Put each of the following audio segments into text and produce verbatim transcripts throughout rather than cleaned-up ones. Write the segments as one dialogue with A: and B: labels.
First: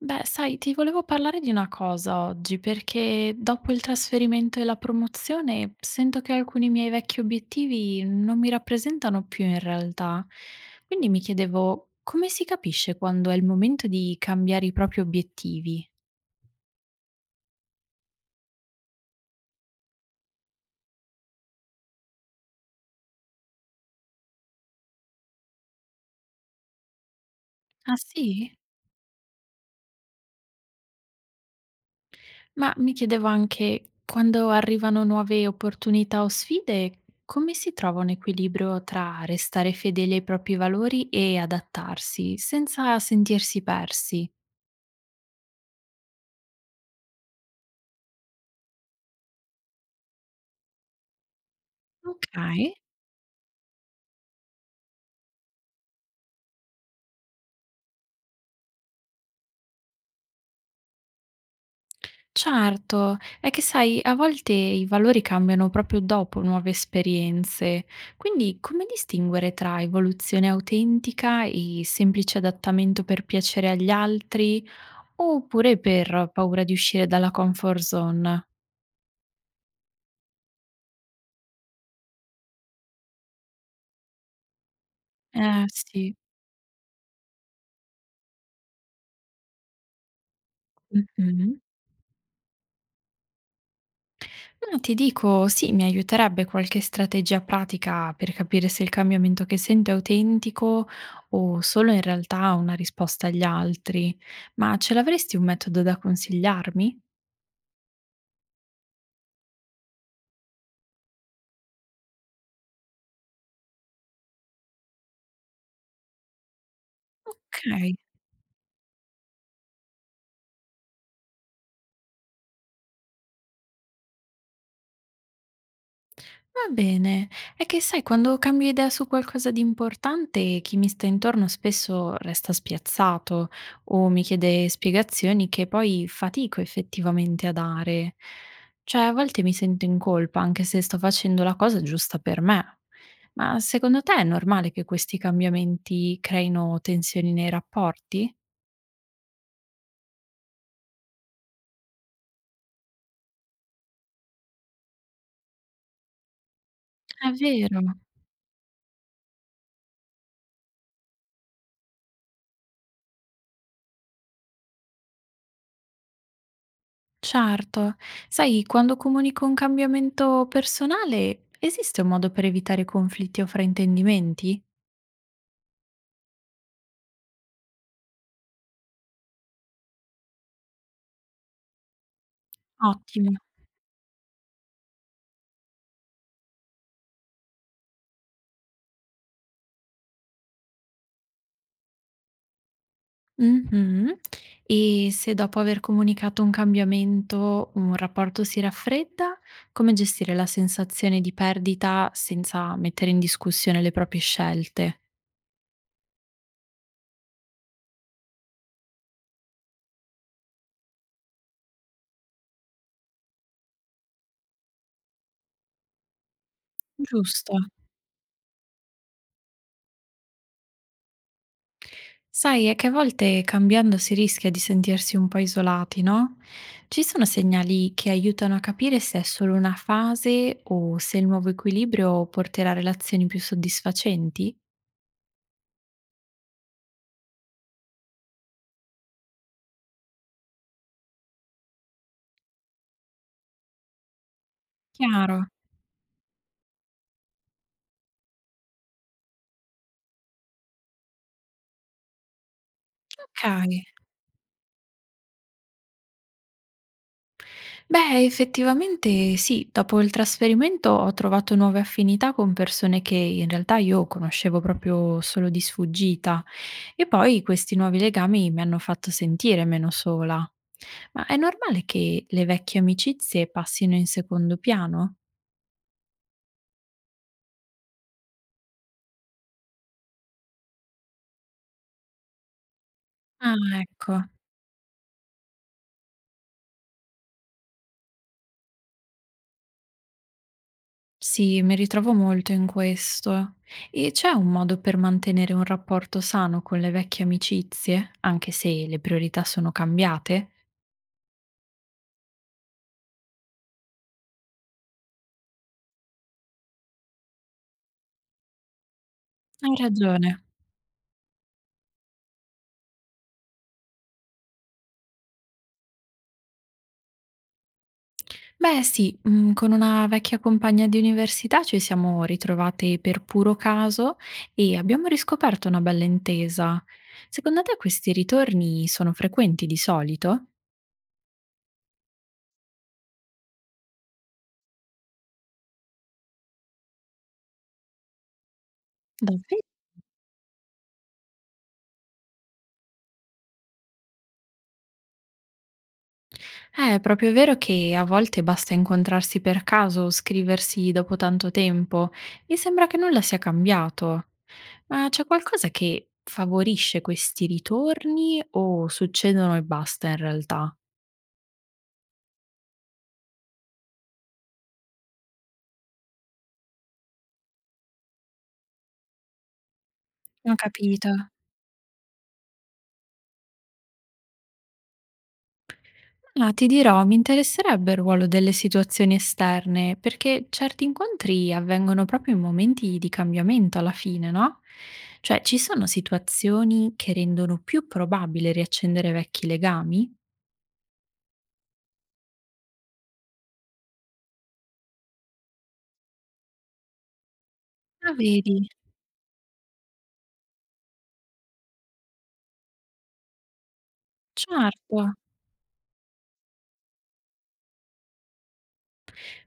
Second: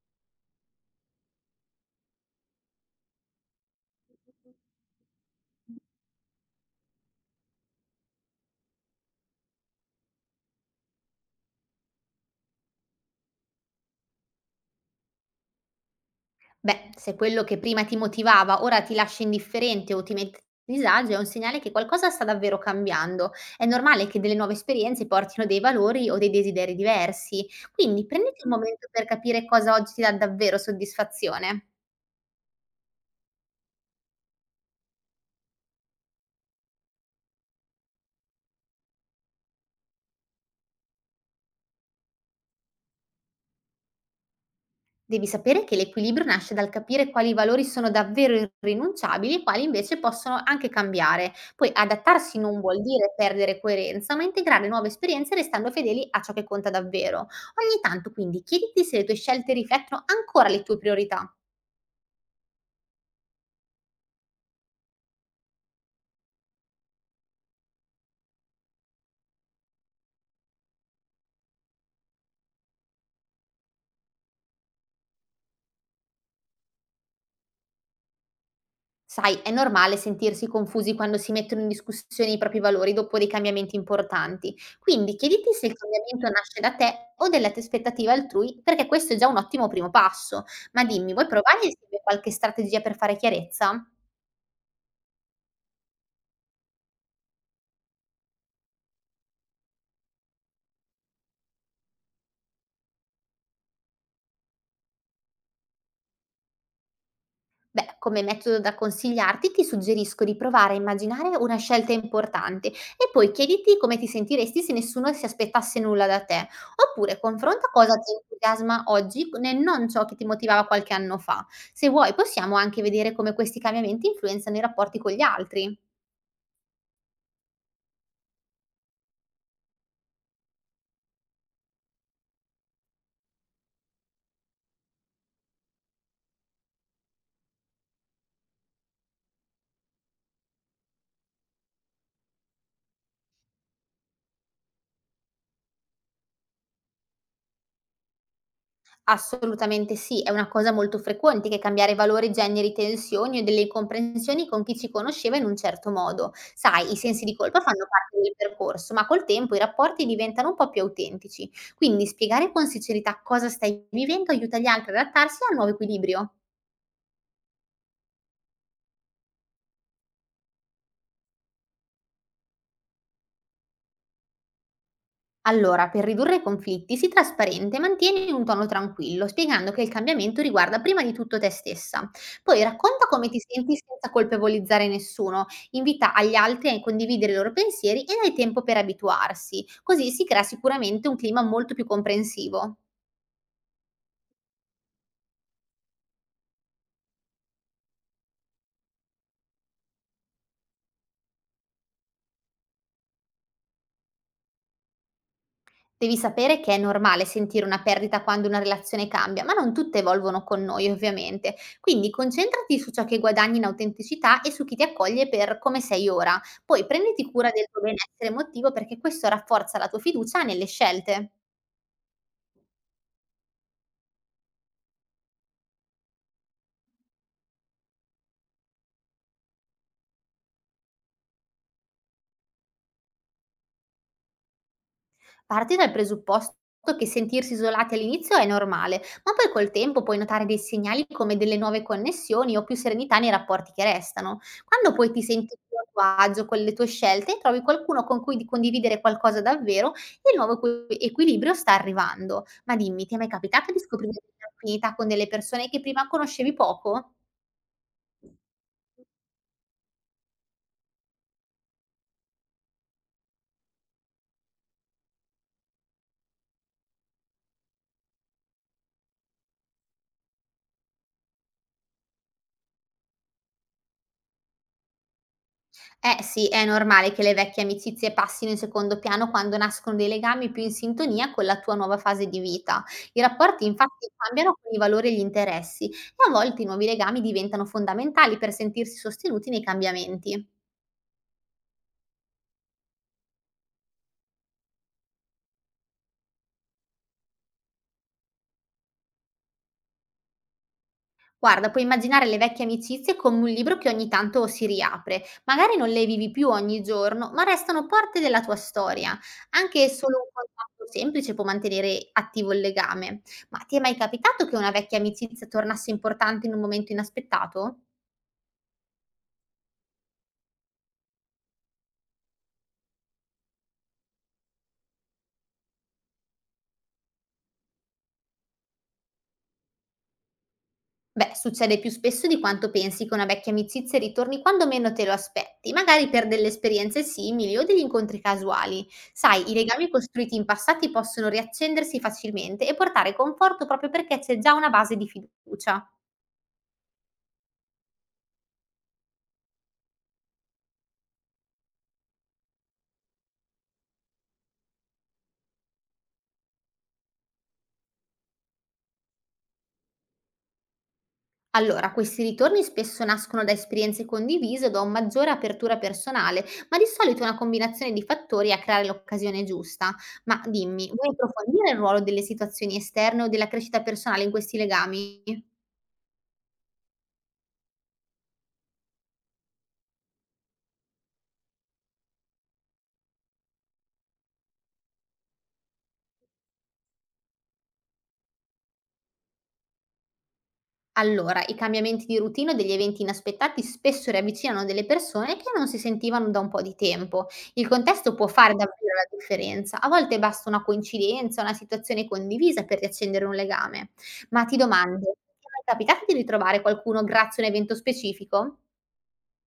A: Beh, sai, ti volevo parlare di una cosa oggi, perché dopo il trasferimento e la promozione sento che alcuni miei vecchi obiettivi non mi rappresentano più in realtà. Quindi mi chiedevo come si capisce quando è il momento di cambiare i propri obiettivi?
B: Beh, se quello che prima ti motivava ora ti lascia indifferente o ti mette a disagio, è un segnale che qualcosa sta davvero cambiando. È normale che delle nuove esperienze portino dei valori o dei desideri diversi,
A: Ah
B: quindi prenditi un
A: sì?
B: momento per capire cosa oggi ti dà davvero soddisfazione.
A: Ma mi chiedevo anche, quando arrivano nuove opportunità o sfide, come si trova un equilibrio tra restare fedeli ai propri valori e adattarsi, senza sentirsi persi?
B: Devi sapere che l'equilibrio nasce dal capire quali valori sono davvero irrinunciabili e quali invece possono anche cambiare. Poi
A: Ok,
B: adattarsi non vuol dire perdere coerenza, ma integrare nuove esperienze restando fedeli a ciò che conta davvero. Ogni tanto quindi chiediti se le tue scelte riflettono ancora le tue priorità.
A: certo, è che sai, a volte i valori cambiano proprio dopo nuove esperienze, quindi come distinguere tra evoluzione autentica e semplice adattamento per piacere agli altri, oppure per paura di uscire dalla comfort zone?
B: Sai, è normale sentirsi confusi quando si mettono in discussione i propri valori dopo dei cambiamenti importanti. Quindi chiediti
A: Eh
B: se il
A: sì.
B: cambiamento nasce da te o dalle tue aspettative altrui, perché questo è già un ottimo primo passo. Ma dimmi, vuoi
A: Mh-mh.
B: provare insieme qualche strategia per fare chiarezza?
A: No, ti dico, sì, mi aiuterebbe qualche strategia pratica per capire se il cambiamento che sento è autentico o solo in realtà una risposta agli altri. Ma ce l'avresti un metodo da consigliarmi?
B: Beh, come metodo da consigliarti, ti suggerisco di provare a immaginare una scelta importante e poi chiediti come ti sentiresti se nessuno si aspettasse nulla da te, oppure confronta cosa
A: Okay.
B: ti entusiasma oggi e non ciò che ti motivava qualche anno fa. Se vuoi, possiamo anche vedere come questi cambiamenti influenzano i rapporti con gli altri.
A: Va bene, è che sai, quando cambio idea su qualcosa di importante, chi mi sta intorno spesso resta spiazzato o mi chiede spiegazioni che poi fatico effettivamente a dare. Cioè, a volte mi sento in colpa, anche se sto facendo la cosa giusta per me. Ma secondo te è normale che questi cambiamenti creino tensioni nei rapporti?
B: Assolutamente sì, è una cosa molto frequente che cambiare valori generi tensioni o delle incomprensioni con chi ci conosceva in un certo modo. Sai, i sensi
A: È
B: di colpa
A: vero.
B: fanno parte del percorso, ma col tempo i rapporti diventano un po' più autentici. Quindi spiegare con sincerità cosa stai vivendo aiuta gli altri ad adattarsi al nuovo equilibrio.
A: Certo. Sai, quando comunico un cambiamento personale, esiste un modo per evitare conflitti o fraintendimenti?
B: Allora, per ridurre i conflitti, sii trasparente, mantieni un tono tranquillo, spiegando che il cambiamento riguarda prima di tutto te stessa. Poi racconta come
A: Ottimo.
B: ti senti senza colpevolizzare nessuno, invita agli altri a condividere i loro pensieri e dai tempo per abituarsi, così si crea sicuramente un clima molto più comprensivo.
A: Mhm. E se dopo aver comunicato un cambiamento un rapporto si raffredda, come gestire la sensazione di perdita senza mettere in discussione le proprie scelte?
B: Devi sapere che è normale sentire una perdita quando una relazione cambia, ma non tutte evolvono con noi ovviamente. Quindi concentrati su ciò che guadagni in autenticità e su chi ti accoglie per come sei ora. Poi prenditi cura
A: Giusto.
B: del tuo benessere emotivo perché questo rafforza la tua fiducia nelle scelte.
A: Sai, è che a volte cambiando si rischia di sentirsi un po' isolati, no? Ci sono segnali che aiutano a capire se è solo una fase o se il nuovo equilibrio porterà a relazioni più soddisfacenti?
B: Parti dal presupposto che sentirsi isolati all'inizio è normale, ma poi col tempo puoi notare dei segnali come delle nuove connessioni o più serenità nei rapporti che restano. Quando poi ti
A: Chiaro.
B: senti più a tuo agio con le tue scelte, trovi qualcuno con cui di- condividere qualcosa davvero e il nuovo equi- equilibrio sta arrivando. Ma dimmi, ti è mai
A: Ok.
B: capitato di scoprire delle affinità con delle persone che prima conoscevi poco?
A: Beh, effettivamente sì, dopo il trasferimento ho trovato nuove affinità con persone che in realtà io conoscevo proprio solo di sfuggita. E poi questi nuovi legami mi hanno fatto sentire meno sola. Ma è normale che le vecchie amicizie passino in secondo piano?
B: Eh sì, è normale che le vecchie amicizie passino in secondo piano quando nascono dei legami più in sintonia con la tua nuova fase di vita. I
A: Ah,
B: rapporti infatti
A: ecco.
B: cambiano con i valori e gli interessi e a volte i nuovi legami diventano fondamentali per sentirsi sostenuti nei cambiamenti.
A: Sì, mi ritrovo molto in questo. E c'è un modo per mantenere un rapporto sano con le vecchie amicizie, anche se le priorità sono cambiate?
B: Guarda, puoi immaginare le vecchie amicizie come un libro che ogni tanto si riapre. Magari non le vivi più ogni giorno, ma restano parte della tua storia.
A: Hai
B: Anche solo
A: ragione.
B: un contatto semplice può mantenere attivo il legame. Ma ti è mai capitato che una vecchia amicizia tornasse importante in un momento inaspettato?
A: Beh sì, mhmm, con una vecchia compagna di università ci siamo ritrovate per puro caso e abbiamo riscoperto una bella intesa. Secondo te questi ritorni sono frequenti di solito?
B: Beh, succede più spesso di quanto pensi che una vecchia amicizia ritorni quando meno te lo aspetti, magari per delle esperienze simili o degli incontri casuali. Sai, i
A: Davvero?
B: legami costruiti in passati possono riaccendersi facilmente e portare conforto proprio perché c'è già una base di fiducia.
A: Eh, è proprio vero che a volte basta incontrarsi per caso o scriversi dopo tanto tempo. Mi sembra che nulla sia cambiato. Ma c'è qualcosa che favorisce questi ritorni o succedono e basta in realtà?
B: Allora, questi ritorni spesso nascono da esperienze condivise o da una maggiore apertura personale, ma di solito è una combinazione di fattori a creare l'occasione giusta. Ma
A: Ho
B: dimmi,
A: capito.
B: vuoi approfondire il ruolo delle situazioni esterne o della crescita personale in questi legami?
A: Ah, ti dirò, mi interesserebbe il ruolo delle situazioni esterne, perché certi incontri avvengono proprio in momenti di cambiamento alla fine, no? Cioè, ci sono situazioni che rendono più probabile riaccendere vecchi legami?
B: Allora, i cambiamenti di routine o degli eventi inaspettati spesso riavvicinano delle persone che non si sentivano da un po' di tempo. Il
A: Ah,
B: contesto può fare
A: vedi?
B: davvero la differenza. A volte basta una coincidenza, una situazione condivisa per riaccendere un legame. Ma ti
A: Certo.
B: domando, ti è mai capitato di ritrovare qualcuno grazie a un evento specifico?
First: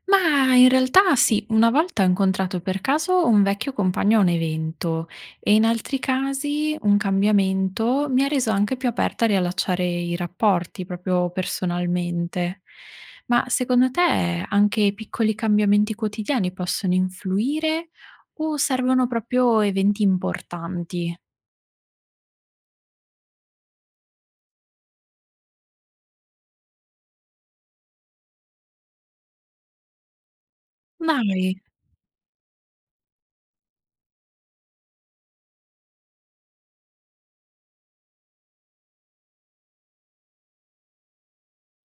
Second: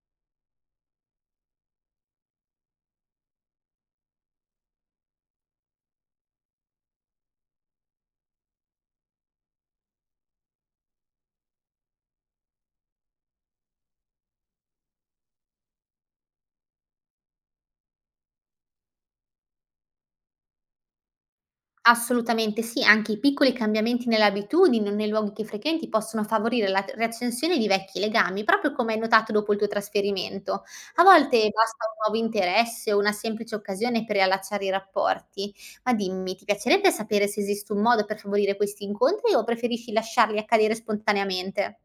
A: Ma in realtà sì, una volta ho incontrato per caso un vecchio compagno a un evento e in altri casi un cambiamento mi ha reso anche più aperta a riallacciare i rapporti proprio personalmente. Ma secondo te anche piccoli cambiamenti quotidiani possono influire o servono proprio eventi importanti?
B: Assolutamente sì, anche i piccoli cambiamenti nelle abitudini o nei luoghi che frequenti possono favorire la riaccensione di vecchi legami, proprio come hai notato dopo il tuo trasferimento. A volte
A: Dai.
B: basta un nuovo interesse o una semplice occasione per riallacciare i rapporti. Ma dimmi, ti piacerebbe sapere se esiste un modo per favorire questi incontri o preferisci lasciarli accadere spontaneamente?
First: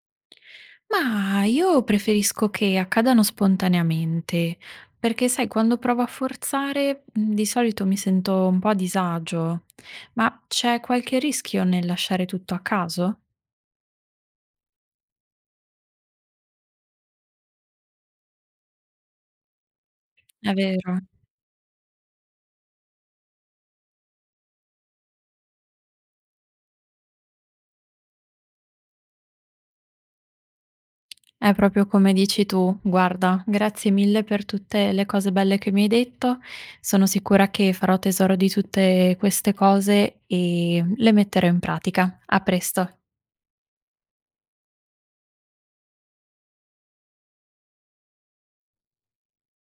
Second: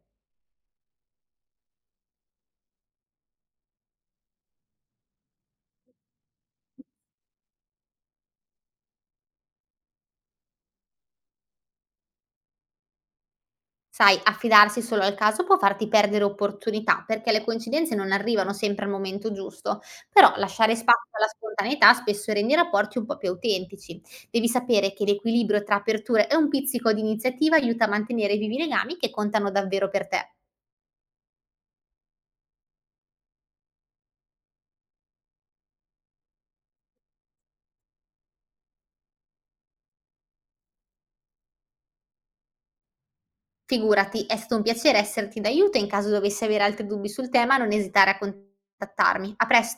A: Mah, io preferisco che accadano spontaneamente, perché sai quando provo a forzare, mhmm, di solito mi sento un po' a disagio. Ma c'è qualche rischio nel lasciare tutto a caso?
B: Sai, affidarsi solo al caso può farti perdere opportunità, perché le coincidenze non arrivano sempre al momento giusto, però
A: È
B: lasciare
A: vero,
B: spazio alla spontaneità spesso rende i rapporti un po' più autentici. Devi sapere che l'equilibrio tra aperture e un pizzico di iniziativa aiuta a mantenere vivi i legami che contano davvero per te.
A: è proprio come dici tu. Guarda, grazie mille per tutte le cose belle che mi hai detto. Sono sicura che farò tesoro di tutte queste cose e le metterò in pratica. A presto.
B: Figurati, è stato un piacere esserti d'aiuto e in caso dovessi avere altri dubbi sul tema non esitare a contattarmi. A presto!